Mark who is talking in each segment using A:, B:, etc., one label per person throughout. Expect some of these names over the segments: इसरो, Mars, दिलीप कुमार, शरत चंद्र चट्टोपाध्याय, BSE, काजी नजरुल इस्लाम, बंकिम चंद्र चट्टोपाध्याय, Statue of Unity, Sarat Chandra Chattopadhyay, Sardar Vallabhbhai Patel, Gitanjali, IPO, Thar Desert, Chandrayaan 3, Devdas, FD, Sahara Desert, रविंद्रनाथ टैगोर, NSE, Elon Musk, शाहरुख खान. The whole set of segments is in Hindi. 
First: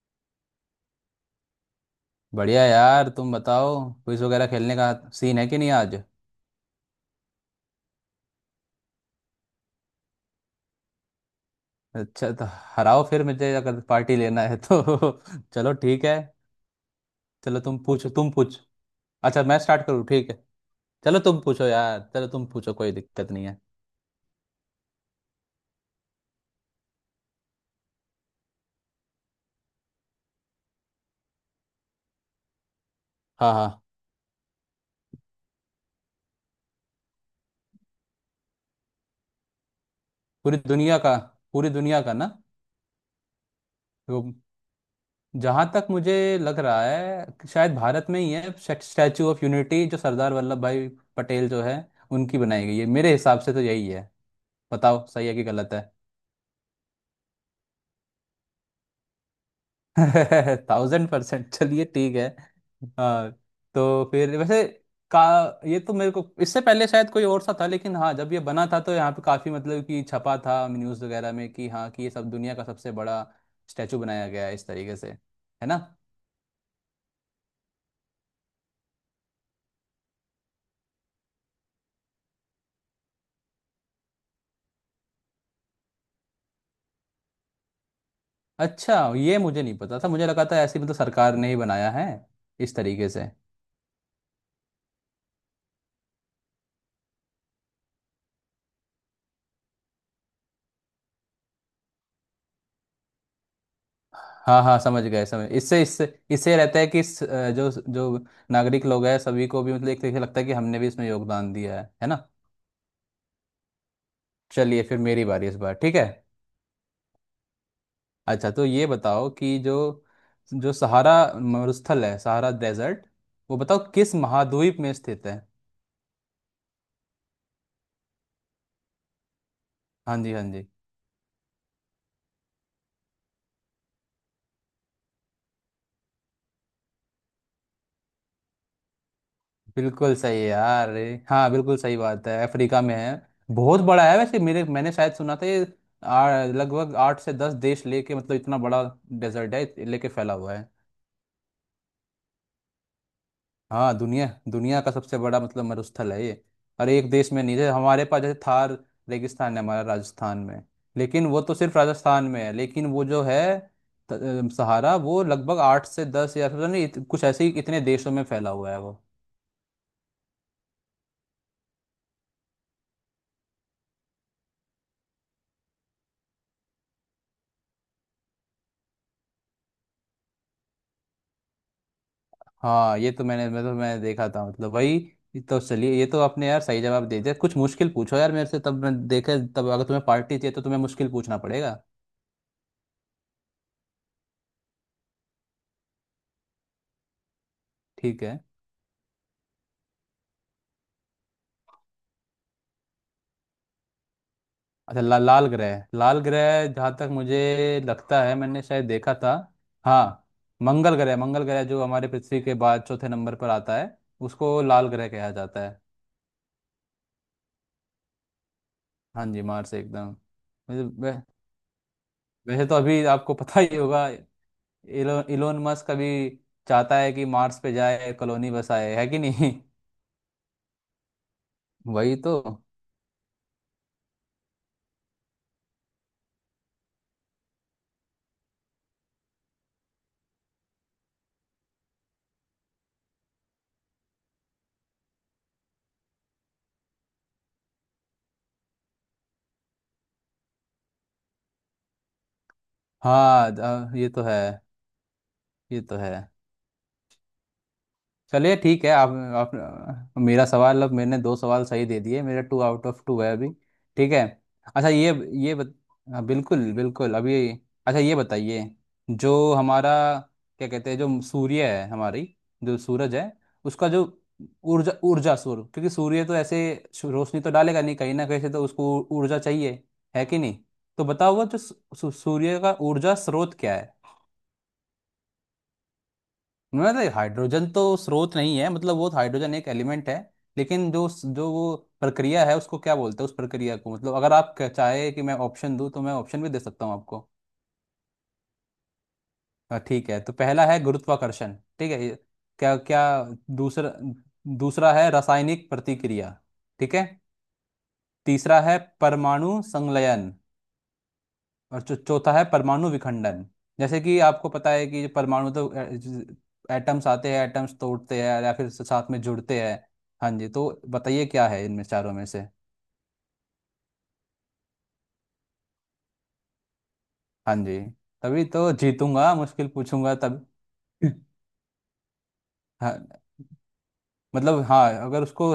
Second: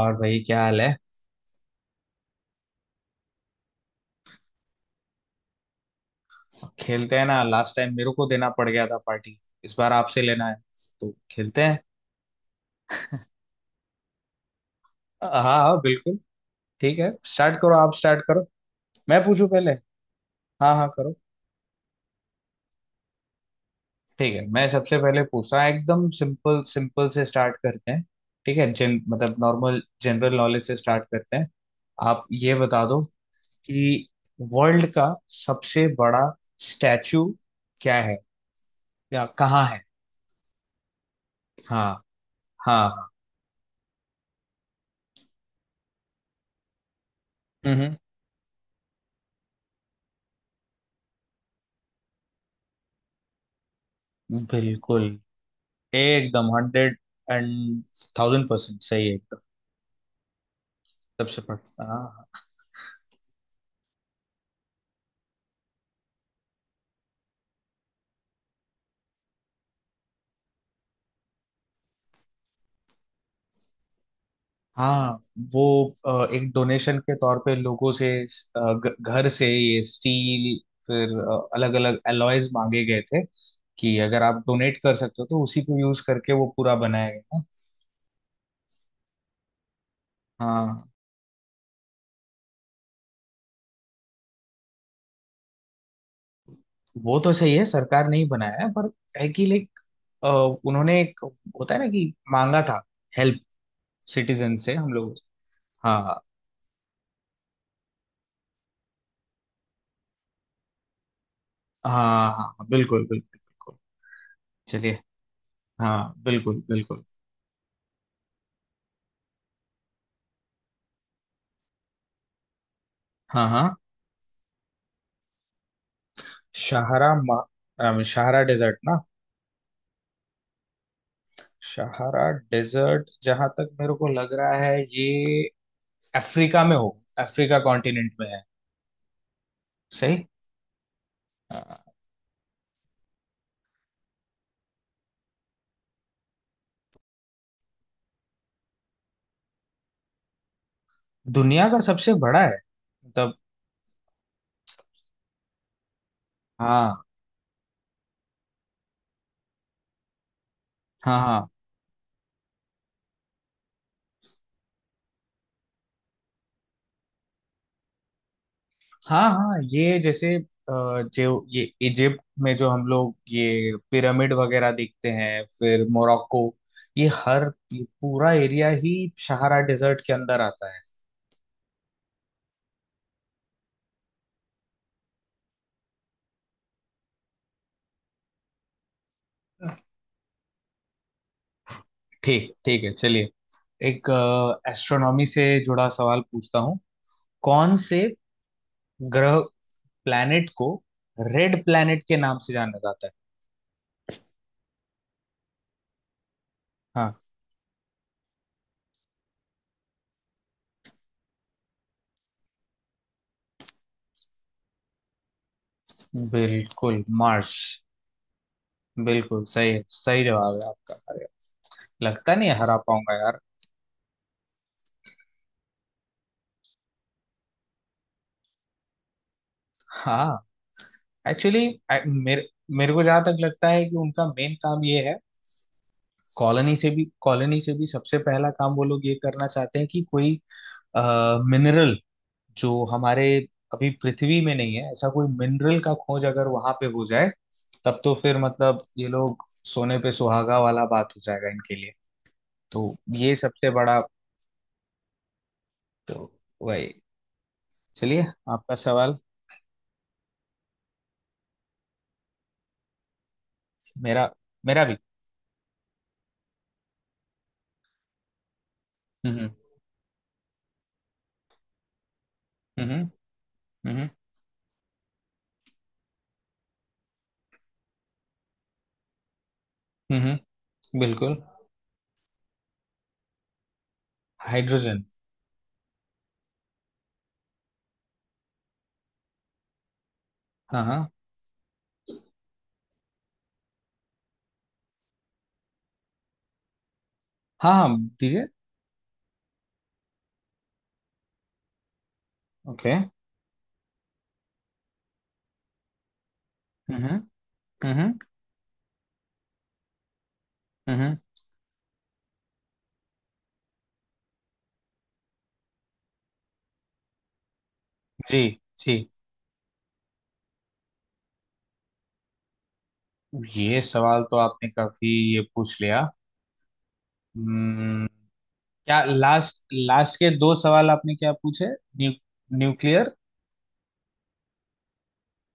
A: और भाई, क्या हाल है?
B: बढ़िया यार, तुम बताओ क्विज वगैरह खेलने का सीन है कि नहीं आज।
A: खेलते हैं ना। लास्ट टाइम मेरे को देना पड़ गया था पार्टी। इस बार आपसे लेना है, तो खेलते हैं।
B: अच्छा तो हराओ फिर मुझे अगर पार्टी लेना है तो
A: हाँ,
B: चलो
A: हाँ,
B: ठीक है।
A: बिल्कुल। ठीक है, स्टार्ट
B: चलो
A: करो।
B: तुम
A: आप
B: पूछो,
A: स्टार्ट
B: तुम
A: करो।
B: पूछ
A: मैं
B: अच्छा
A: पूछूं
B: मैं
A: पहले?
B: स्टार्ट करूँ ठीक है।
A: हाँ, हाँ, करो।
B: चलो तुम पूछो यार, चलो तुम पूछो, कोई दिक्कत नहीं है।
A: ठीक है, मैं सबसे पहले पूछता हूँ, एकदम सिंपल सिंपल से स्टार्ट करते हैं। ठीक है, जन मतलब नॉर्मल जनरल नॉलेज से स्टार्ट करते हैं। आप ये बता दो
B: हाँ हाँ।
A: कि वर्ल्ड का सबसे बड़ा स्टैचू क्या है या कहाँ है।
B: पूरी दुनिया का पूरी
A: हाँ,
B: दुनिया का ना?
A: हाँ, हाँ।
B: वो, जहाँ तक मुझे लग रहा है कि शायद
A: हम्म।
B: भारत में ही है। स्टैचू ऑफ यूनिटी, जो सरदार वल्लभ भाई पटेल जो है, उनकी बनाई गई है। मेरे हिसाब से तो यही है।
A: बिल्कुल।
B: बताओ सही है कि गलत है?
A: एकदम हंड्रेड एंड थाउजेंड परसेंट सही है, एकदम।
B: थाउजेंड
A: सबसे
B: परसेंट
A: पड़ता,
B: चलिए ठीक
A: हाँ।
B: है। आ, तो फिर वैसे का, ये तो मेरे को इससे पहले शायद कोई और सा था, लेकिन हाँ जब ये बना था तो यहाँ पे काफी मतलब कि छपा था न्यूज़ वगैरह में कि हाँ, कि ये सब दुनिया का सबसे बड़ा स्टैचू बनाया गया है, इस तरीके से,
A: हाँ, वो
B: है ना।
A: एक डोनेशन के तौर पे लोगों से, घर से ये स्टील, फिर अलग अलग एलॉयज मांगे गए थे कि अगर आप डोनेट कर सकते हो तो उसी को यूज करके वो पूरा बनाया गया ना।
B: अच्छा, ये मुझे नहीं पता था, मुझे लगा था ऐसी
A: हाँ,
B: मतलब सरकार ने ही बनाया है इस तरीके से।
A: वो तो सही है, सरकार नहीं बनाया है, पर है कि लाइक उन्होंने एक होता है ना कि मांगा था हेल्प सिटीजन
B: हाँ
A: से,
B: हाँ,
A: हम
B: समझ
A: लोग।
B: गए, समझ इससे
A: हाँ,
B: इससे
A: हाँ।
B: इससे रहता है कि जो जो नागरिक लोग हैं सभी को भी, मतलब एक तरीके से लगता है कि हमने भी इसमें योगदान दिया है ना।
A: हाँ, हाँ, बिल्कुल बिल्कुल बिल्कुल।
B: चलिए,
A: चलिए।
B: फिर मेरी बारी इस बार, ठीक है।
A: हाँ, बिल्कुल बिल्कुल।
B: अच्छा तो ये बताओ कि जो जो सहारा मरुस्थल है, सहारा डेजर्ट,
A: हाँ,
B: वो
A: हाँ।
B: बताओ किस महाद्वीप में स्थित है?
A: शाहरा मा, शाहरा डेजर्ट ना?
B: हाँ जी हाँ जी।
A: शाहरा डेजर्ट जहां तक मेरे को लग रहा है ये अफ्रीका में हो अफ्रीका कॉन्टिनेंट में है।
B: बिल्कुल
A: सही।
B: सही है यार, अरे हाँ,
A: अ,
B: बिल्कुल सही बात है, अफ्रीका में है। बहुत बड़ा है वैसे, मेरे, मैंने शायद सुना था ये लगभग 8 से 10 देश लेके, मतलब इतना बड़ा डेजर्ट है लेके, फैला हुआ है।
A: दुनिया का सबसे बड़ा है मतलब।
B: हाँ, दुनिया दुनिया का सबसे बड़ा मतलब मरुस्थल है ये, और
A: हाँ,
B: एक देश में नहीं है हमारे पास। जैसे थार रेगिस्तान है हमारा राजस्थान में,
A: हाँ,
B: लेकिन वो
A: हाँ,
B: तो सिर्फ राजस्थान में है, लेकिन वो जो है सहारा वो लगभग 8 से 10, या फिर नहीं कुछ ऐसे ही, इतने देशों में फैला हुआ है वो।
A: हाँ, हाँ, ये जैसे जो ये इजिप्ट में जो हम लोग ये पिरामिड वगैरह देखते हैं, फिर मोरक्को, ये हर ये पूरा एरिया ही सहारा डेजर्ट के अंदर आता है।
B: हाँ ये तो मैंने, मैंने देखा था, मतलब वही। ये तो चलिए, ये तो आपने यार सही जवाब दे दिया। कुछ मुश्किल पूछो यार मेरे से, तब मैं देखे, तब अगर तुम्हें पार्टी चाहिए तो तुम्हें मुश्किल पूछना पड़ेगा।
A: ठीक, ठीक है। चलिए, एक एस्ट्रोनॉमी से जुड़ा सवाल पूछता हूँ। कौन से
B: ठीक है।
A: ग्रह, प्लैनेट को रेड प्लैनेट के नाम से जाना जाता है?
B: अच्छा लाल ग्रह, जहाँ तक
A: हाँ,
B: मुझे लगता है, मैंने शायद देखा था। हाँ, मंगल ग्रह, जो हमारे पृथ्वी के बाद चौथे नंबर पर आता है, उसको लाल ग्रह कहा जाता है।
A: बिल्कुल, मार्स।
B: हाँ जी,
A: बिल्कुल सही
B: मार्स
A: है,
B: एकदम।
A: सही जवाब है
B: वैसे
A: आपका,
B: वै-
A: अरे। लगता नहीं
B: वैसे तो
A: हरा
B: अभी
A: पाऊंगा,
B: आपको
A: यार।
B: पता ही होगा, इलोन मस्क अभी चाहता है कि मार्स पे जाए, कॉलोनी बसाए, है कि नहीं।
A: हाँ, एक्चुअली
B: वही तो।
A: मेरे मेरे को जहां तक लगता है कि उनका मेन काम ये है। कॉलोनी से भी सबसे पहला काम वो लोग ये करना चाहते हैं कि कोई मिनरल, जो हमारे अभी पृथ्वी में नहीं है, ऐसा कोई मिनरल का खोज अगर वहां पे हो जाए, तब तो फिर मतलब ये लोग सोने पे सुहागा वाला बात हो जाएगा इनके लिए। तो ये
B: हाँ
A: सबसे बड़ा,
B: ये तो है, ये तो है
A: तो वही। चलिए।
B: चलिए
A: आपका
B: ठीक है।
A: सवाल।
B: आप मेरा सवाल, अब मैंने 2 सवाल सही दे दिए, मेरा 2 आउट ऑफ 2 है अभी। ठीक है।
A: मेरा मेरा
B: अच्छा
A: भी।
B: ये, ये बत, हाँ बिल्कुल बिल्कुल अभी। अच्छा ये बताइए,
A: हम्म,
B: जो हमारा, क्या कहते हैं, जो सूर्य है हमारी, जो
A: हम्म,
B: सूरज है, उसका जो
A: हम्म,
B: ऊर्जा, सूर्य, क्योंकि सूर्य तो ऐसे रोशनी तो डालेगा नहीं, कहीं ना कहीं से तो उसको ऊर्जा चाहिए,
A: हम्म,
B: है
A: हम्म।
B: कि नहीं? तो बताओ
A: बिल्कुल,
B: वो जो सू- सू- सूर्य का ऊर्जा स्रोत क्या है?
A: हाइड्रोजन।
B: मतलब हाइड्रोजन तो स्रोत नहीं है, मतलब वो हाइड्रोजन एक एलिमेंट है,
A: हाँ,
B: लेकिन जो
A: हाँ,
B: जो वो प्रक्रिया है उसको क्या बोलते हैं उस प्रक्रिया को। मतलब अगर आप चाहे कि मैं ऑप्शन दूं तो मैं ऑप्शन भी दे सकता हूं आपको।
A: हाँ, हाँ, दीजिए।
B: हाँ ठीक है, तो पहला है गुरुत्वाकर्षण, ठीक है। ये- क्या
A: ओके।
B: क्या दूसरा, है रासायनिक प्रतिक्रिया, ठीक
A: हम्म,
B: है।
A: हम्म,
B: तीसरा है परमाणु संलयन,
A: हम्म।
B: और जो चौथा है परमाणु विखंडन। जैसे कि आपको पता है कि परमाणु तो, एटम्स आते हैं, एटम्स तोड़ते
A: जी,
B: हैं या फिर
A: जी।
B: साथ में जुड़ते हैं। हाँ जी, तो बताइए क्या है इनमें चारों में से?
A: ये सवाल तो आपने काफी, ये पूछ लिया।
B: हाँ जी,
A: हम्म।
B: तभी तो
A: क्या
B: जीतूंगा,
A: लास्ट
B: मुश्किल पूछूंगा
A: लास्ट के
B: तब।
A: दो सवाल आपने क्या पूछे? न्यू
B: हाँ
A: न्यूक्लियर।
B: मतलब हाँ, अगर उसको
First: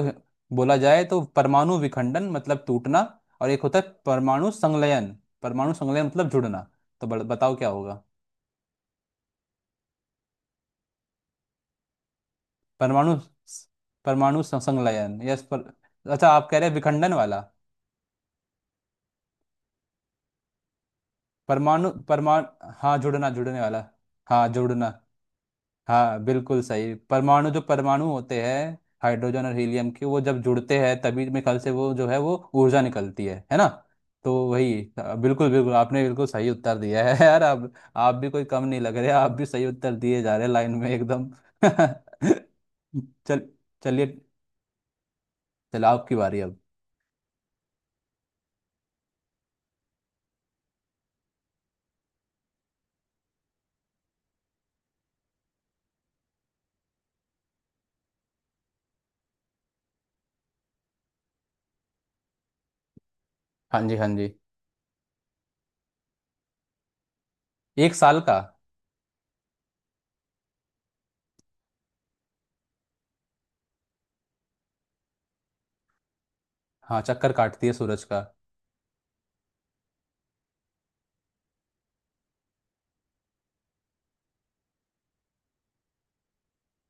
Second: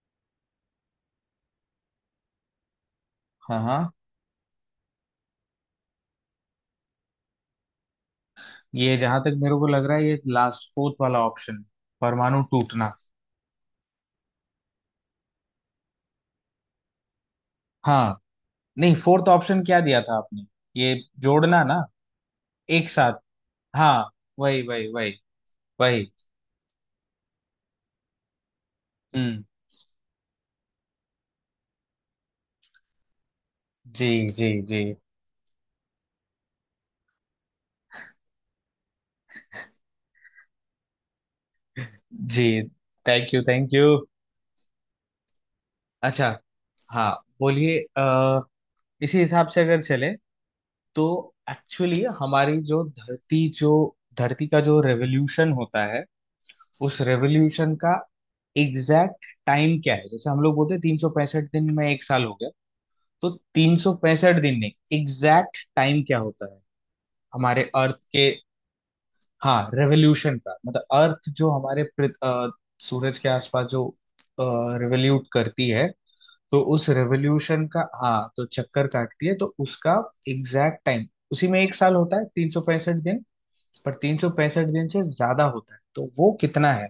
B: बोला जाए तो परमाणु विखंडन मतलब टूटना, और
A: हाँ,
B: एक
A: हाँ,
B: होता है परमाणु संलयन, परमाणु संलयन मतलब जुड़ना। तो बताओ क्या होगा?
A: ये जहां तक मेरे को लग रहा है ये लास्ट फोर्थ वाला ऑप्शन, परमाणु टूटना।
B: परमाणु परमाणु सं- संलयन, यस पर अच्छा, आप कह रहे हैं विखंडन वाला?
A: हाँ। नहीं, फोर्थ ऑप्शन क्या दिया था आपने? ये जोड़ना ना,
B: परमाणु परमाणु
A: एक
B: हाँ
A: साथ।
B: जुड़ना, जुड़ने वाला।
A: हाँ,
B: हाँ
A: वही
B: जुड़ना।
A: वही वही वही।
B: हाँ बिल्कुल सही, परमाणु जो परमाणु होते हैं
A: हम्म।
B: हाइड्रोजन और हीलियम के, वो जब जुड़ते हैं तभी मेरे ख्याल से वो जो है, वो ऊर्जा निकलती है ना।
A: जी,
B: तो
A: जी,
B: वही
A: जी,
B: बिल्कुल बिल्कुल, आपने बिल्कुल सही उत्तर दिया है यार, आप भी कोई कम नहीं लग रहे, आप भी सही उत्तर दिए जा रहे हैं लाइन में, एकदम
A: जी। थैंक
B: चल
A: यू, थैंक यू।
B: चलिए, चलो आपकी
A: अच्छा,
B: बारी अब।
A: हाँ, बोलिए। इसी हिसाब से अगर चले तो, एक्चुअली हमारी जो धरती का जो रेवोल्यूशन होता है, उस रेवोल्यूशन का एग्जैक्ट टाइम क्या है? जैसे हम लोग बोलते हैं 365 दिन में एक साल हो गया, तो तीन
B: हाँ
A: सौ
B: जी हाँ जी।
A: पैंसठ दिन में एग्जैक्ट टाइम क्या होता है हमारे
B: एक
A: अर्थ
B: साल
A: के?
B: का?
A: हाँ, रेवोल्यूशन का मतलब अर्थ जो हमारे सूरज के आसपास जो रेवोल्यूट करती है, तो उस
B: हाँ, चक्कर
A: रेवोल्यूशन
B: काटती है
A: का,
B: सूरज का।
A: हाँ, तो चक्कर काटती है, तो उसका एग्जैक्ट टाइम, उसी में एक साल होता है, 365 दिन। पर तीन सौ पैंसठ दिन से ज्यादा होता है, तो वो कितना है?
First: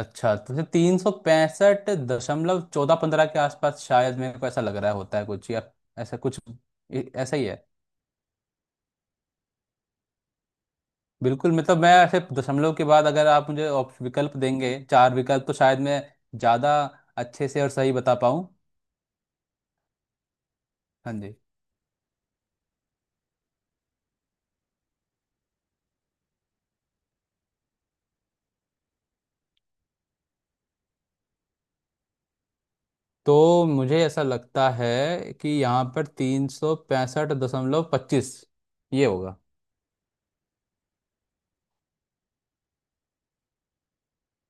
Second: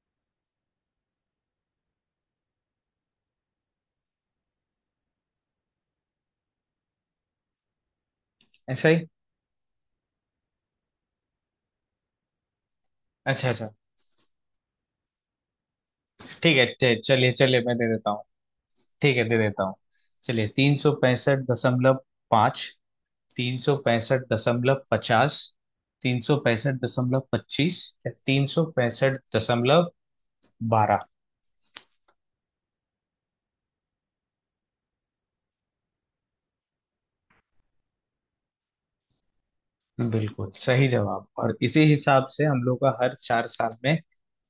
B: अच्छा, तो जैसे तीन सौ पैंसठ दशमलव चौदह पंद्रह के आसपास शायद, मेरे को ऐसा लग रहा होता है कुछ, या ऐसा कुछ। ऐसा ही है
A: ऐसा ही।
B: बिल्कुल। मतलब मैं ऐसे दशमलव के बाद अगर आप
A: अच्छा,
B: मुझे
A: अच्छा।
B: विकल्प देंगे, चार विकल्प, तो शायद मैं
A: ठीक है,
B: ज़्यादा
A: चलिए
B: अच्छे
A: चलिए,
B: से और
A: मैं दे
B: सही
A: देता
B: बता
A: हूँ।
B: पाऊँ।
A: ठीक है, दे देता हूँ। चलिए, तीन सौ
B: हाँ जी।
A: पैंसठ दशमलव पाँच 365.50, 365.25 या 365.12।
B: तो मुझे ऐसा लगता है कि यहाँ पर 365.25, ये होगा।
A: बिल्कुल सही जवाब। और इसी हिसाब से हम लोग का हर 4 साल में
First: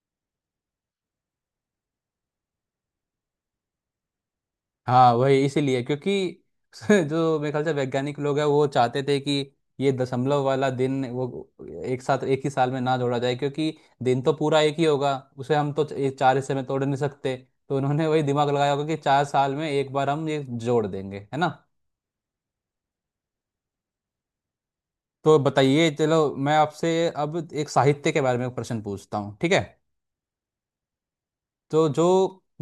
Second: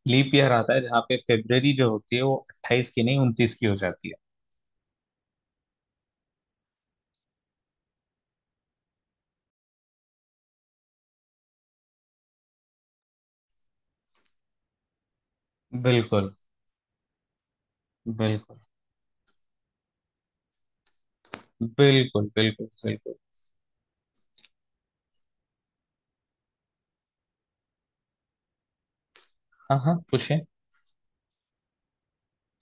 A: लीप ईयर आता है, जहाँ पे फेब्रवरी जो होती है वो 28 की नहीं, 29 की हो जाती
B: हाँ वही, इसीलिए क्योंकि जो मेरे ख्याल से वैज्ञानिक लोग हैं, वो चाहते थे कि ये दशमलव वाला दिन वो एक साथ एक ही साल में ना जोड़ा जाए, क्योंकि दिन तो पूरा एक ही होगा, उसे हम
A: है।
B: तो एक
A: बिल्कुल
B: चार हिस्से में तोड़ नहीं सकते। तो उन्होंने वही दिमाग
A: बिल्कुल
B: लगाया होगा कि 4 साल में एक बार हम ये जोड़ देंगे, है ना।
A: बिल्कुल बिल्कुल बिल्कुल।
B: तो बताइए, चलो मैं आपसे अब एक साहित्य के बारे में प्रश्न पूछता हूँ, ठीक है।
A: हाँ, हाँ, पूछे।
B: तो जो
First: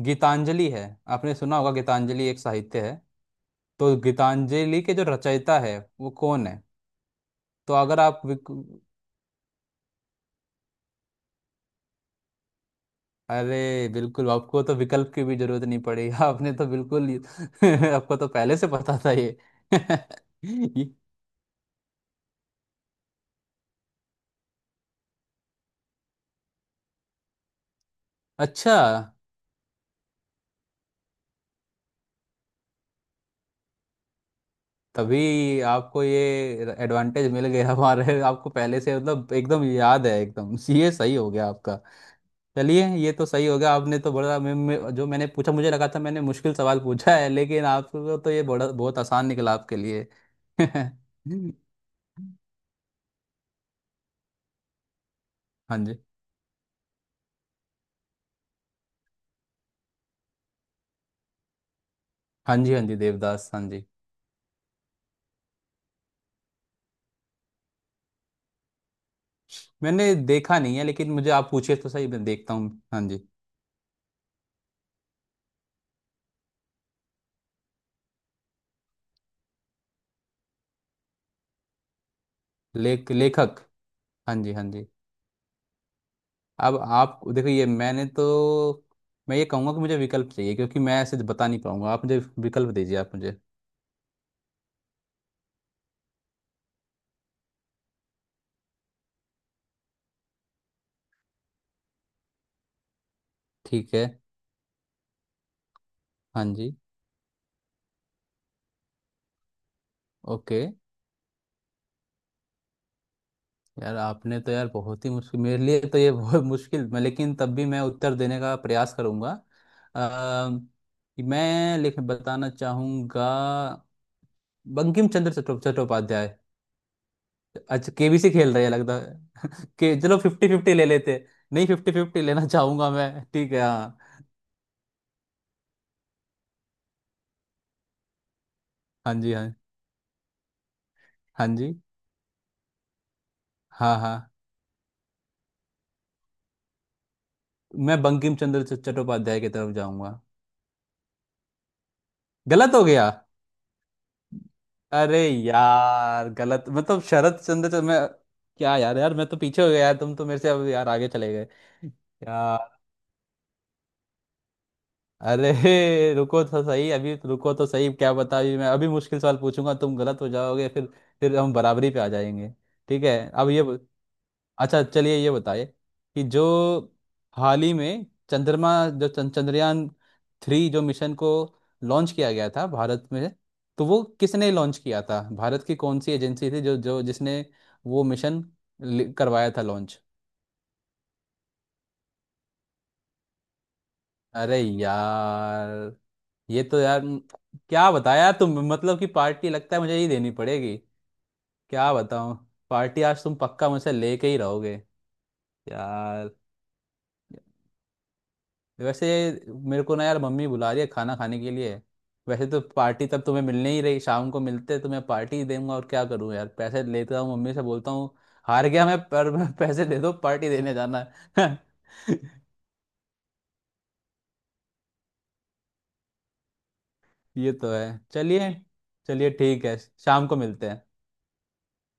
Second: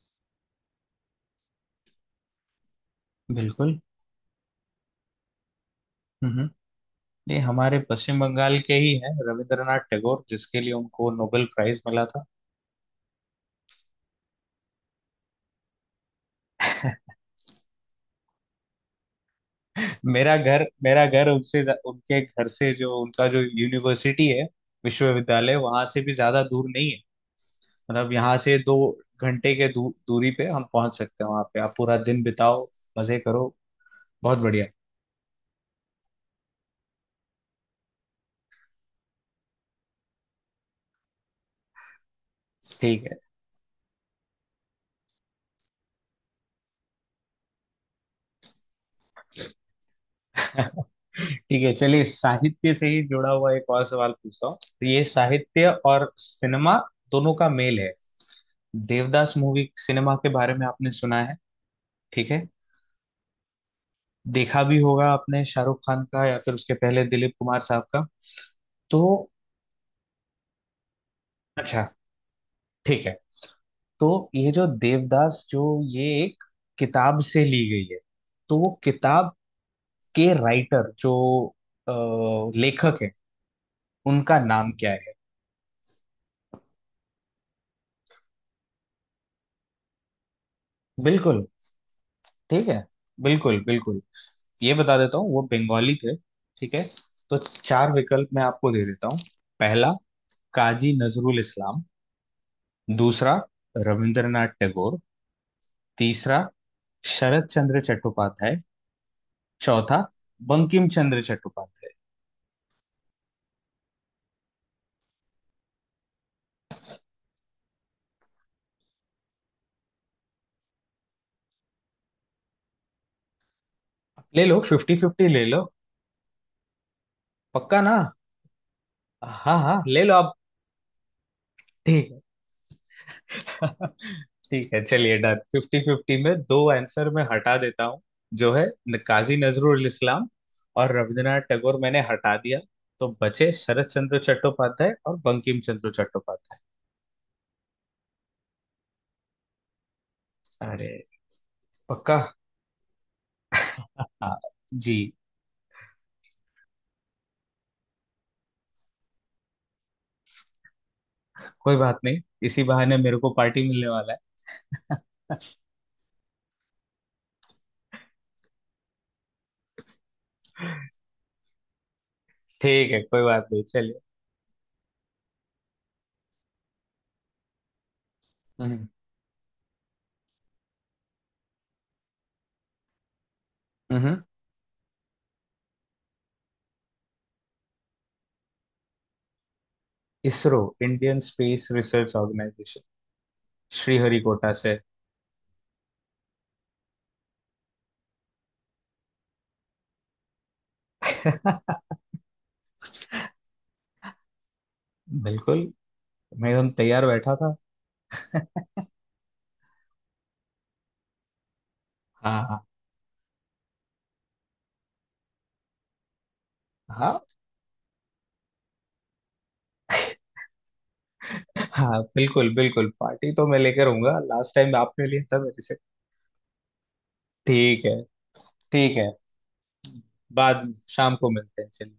B: गीतांजलि है, आपने सुना होगा, गीतांजलि एक साहित्य है,
A: बिल्कुल।
B: तो गीतांजलि के जो रचयिता है वो कौन
A: हम्म।
B: है?
A: ये
B: तो
A: हमारे
B: अगर
A: पश्चिम
B: आप
A: बंगाल के ही हैं, रविंद्रनाथ टैगोर, जिसके लिए उनको नोबेल प्राइज मिला था।
B: अरे बिल्कुल, आपको तो विकल्प की भी जरूरत नहीं पड़ी आपने तो बिल्कुल आपको तो पहले से पता था ये
A: मेरा घर
B: ये-
A: मेरा घर उनसे, उनके घर से, जो उनका जो यूनिवर्सिटी है, विश्वविद्यालय, वहां से भी ज्यादा दूर नहीं है। मतलब यहाँ से
B: अच्छा।
A: 2 घंटे के दूरी पे हम पहुंच सकते हैं। वहां पे आप पूरा दिन बिताओ, मजे करो, बहुत बढ़िया।
B: तभी आपको ये एडवांटेज मिल गया हमारे आपको पहले से मतलब एकदम याद है एकदम ये सही हो गया आपका। चलिए
A: ठीक
B: ये
A: है।
B: तो सही हो गया आपने, तो बड़ा जो मैंने पूछा, मुझे लगा था मैंने मुश्किल सवाल पूछा है, लेकिन आपको तो ये बड़ा बहुत आसान निकला आपके लिए
A: ठीक है, चलिए, साहित्य से ही जुड़ा हुआ एक और सवाल पूछता हूँ। तो ये साहित्य
B: हाँ जी
A: और सिनेमा दोनों का मेल है। देवदास मूवी, सिनेमा के बारे में आपने सुना है, ठीक है?
B: हाँ जी, हाँ जी देवदास, हाँ जी।
A: देखा भी होगा आपने, शाहरुख खान का या फिर उसके पहले दिलीप कुमार साहब का। तो,
B: मैंने देखा नहीं है, लेकिन मुझे आप पूछिए
A: अच्छा,
B: तो सही, मैं देखता हूँ, हाँ
A: ठीक है।
B: जी।
A: तो ये जो देवदास, जो ये एक किताब से ली गई है, तो वो किताब के राइटर, जो अ, लेखक है,
B: लेखक, हाँ
A: उनका
B: जी हाँ
A: नाम
B: जी।
A: क्या है?
B: अब आप देखो, ये मैंने तो, मैं ये कहूँगा कि मुझे विकल्प चाहिए, क्योंकि मैं ऐसे
A: बिल्कुल।
B: बता नहीं पाऊंगा। आप मुझे
A: ठीक
B: विकल्प
A: है,
B: दीजिए आप मुझे।
A: बिल्कुल बिल्कुल। ये बता देता हूँ, वो बंगाली थे। ठीक है, तो चार विकल्प मैं आपको दे देता हूँ। पहला, काजी नजरुल इस्लाम। दूसरा,
B: ठीक है,
A: रविंद्रनाथ टैगोर। तीसरा,
B: हाँ जी,
A: शरत चंद्र चट्टोपाध्याय। चौथा,
B: ओके।
A: बंकिम चंद्र चट्टोपाध्याय।
B: यार आपने तो यार बहुत ही मुश्किल मेरे लिए तो ये बहुत मुश्किल, मैं लेकिन तब भी मैं उत्तर देने का प्रयास करूँगा। अम, मैं लिख बताना चाहूँगा।
A: ले लो फिफ्टी
B: बंकिम
A: फिफ्टी,
B: चंद्र
A: ले लो।
B: चट्टोपाध्याय।
A: पक्का
B: अच्छा,
A: ना?
B: केबीसी खेल रहे हैं लगता है
A: हाँ, हाँ,
B: कि,
A: ले लो
B: चलो 50-50 ले लेते, नहीं 50-50
A: आप।
B: लेना चाहूंगा मैं, ठीक है हाँ।
A: ठीक है, चलिए, डन। फिफ्टी फिफ्टी में दो आंसर मैं हटा देता हूँ। जो है,
B: हाँ जी
A: काजी
B: हाँ,
A: नजरुल इस्लाम और रविंद्रनाथ
B: हाँ जी
A: टैगोर, मैंने हटा दिया। तो बचे शरत
B: हाँ, हाँ।
A: चंद्र चट्टोपाध्याय और बंकिम चंद्र चट्टोपाध्याय।
B: मैं बंकिम चंद्र चट्टोपाध्याय की तरफ जाऊंगा।
A: अरे, पक्का?
B: गलत हो गया?
A: हाँ जी।
B: अरे यार, गलत मतलब शरद चंद्र मैं, क्या यार। यार, मैं तो पीछे हो गया यार, तुम तो मेरे से अब यार आगे चले गए
A: कोई बात नहीं, इसी
B: यार।
A: बहाने मेरे को पार्टी मिलने वाला है।
B: अरे रुको तो सही अभी, तो रुको तो सही, क्या बता अभी, मैं अभी मुश्किल सवाल पूछूंगा, तुम गलत हो जाओगे। फिर हम बराबरी पे आ जाएंगे।
A: ठीक है,
B: ठीक है।
A: कोई बात
B: अब
A: नहीं,
B: ये
A: चलिए।
B: अच्छा चलिए, ये बताइए कि जो हाल ही में चंद्रमा,
A: हम्म,
B: जो चंद्रयान 3 जो मिशन को लॉन्च किया गया था भारत में, तो वो
A: हम्म।
B: किसने लॉन्च किया था, भारत की कौन सी एजेंसी थी जो, जिसने वो मिशन करवाया था launch?
A: इसरो, Indian space research organisation, Sriharikota
B: अरे
A: से।
B: यार, ये तो यार क्या बताया तुम, मतलब कि पार्टी लगता है मुझे ही देनी पड़ेगी। क्या बताऊं, पार्टी आज तुम पक्का मुझसे लेके ही रहोगे
A: बिल्कुल।
B: यार।
A: मैं एकदम तैयार बैठा था।
B: वैसे, मेरे को ना यार, मम्मी बुला रही है खाना खाने के लिए।
A: हाँ,
B: वैसे
A: हाँ।
B: तो पार्टी तब तुम्हें मिलने ही रही, शाम को मिलते तो मैं पार्टी ही दूंगा, और क्या करूं यार, पैसे
A: हाँ,
B: लेता हूँ मम्मी से, बोलता हूँ हार गया मैं, पर पैसे दे दो, पार्टी देने जाना है।
A: हाँ, बिल्कुल बिल्कुल, पार्टी तो मैं लेकर आऊंगा, लास्ट टाइम आपने लिया था मेरे से।
B: ये तो
A: ठीक
B: है।
A: है।
B: चलिए,
A: ठीक है,
B: चलिए ठीक है, शाम को मिलते
A: बाद
B: हैं।
A: शाम को मिलते हैं। चलिए।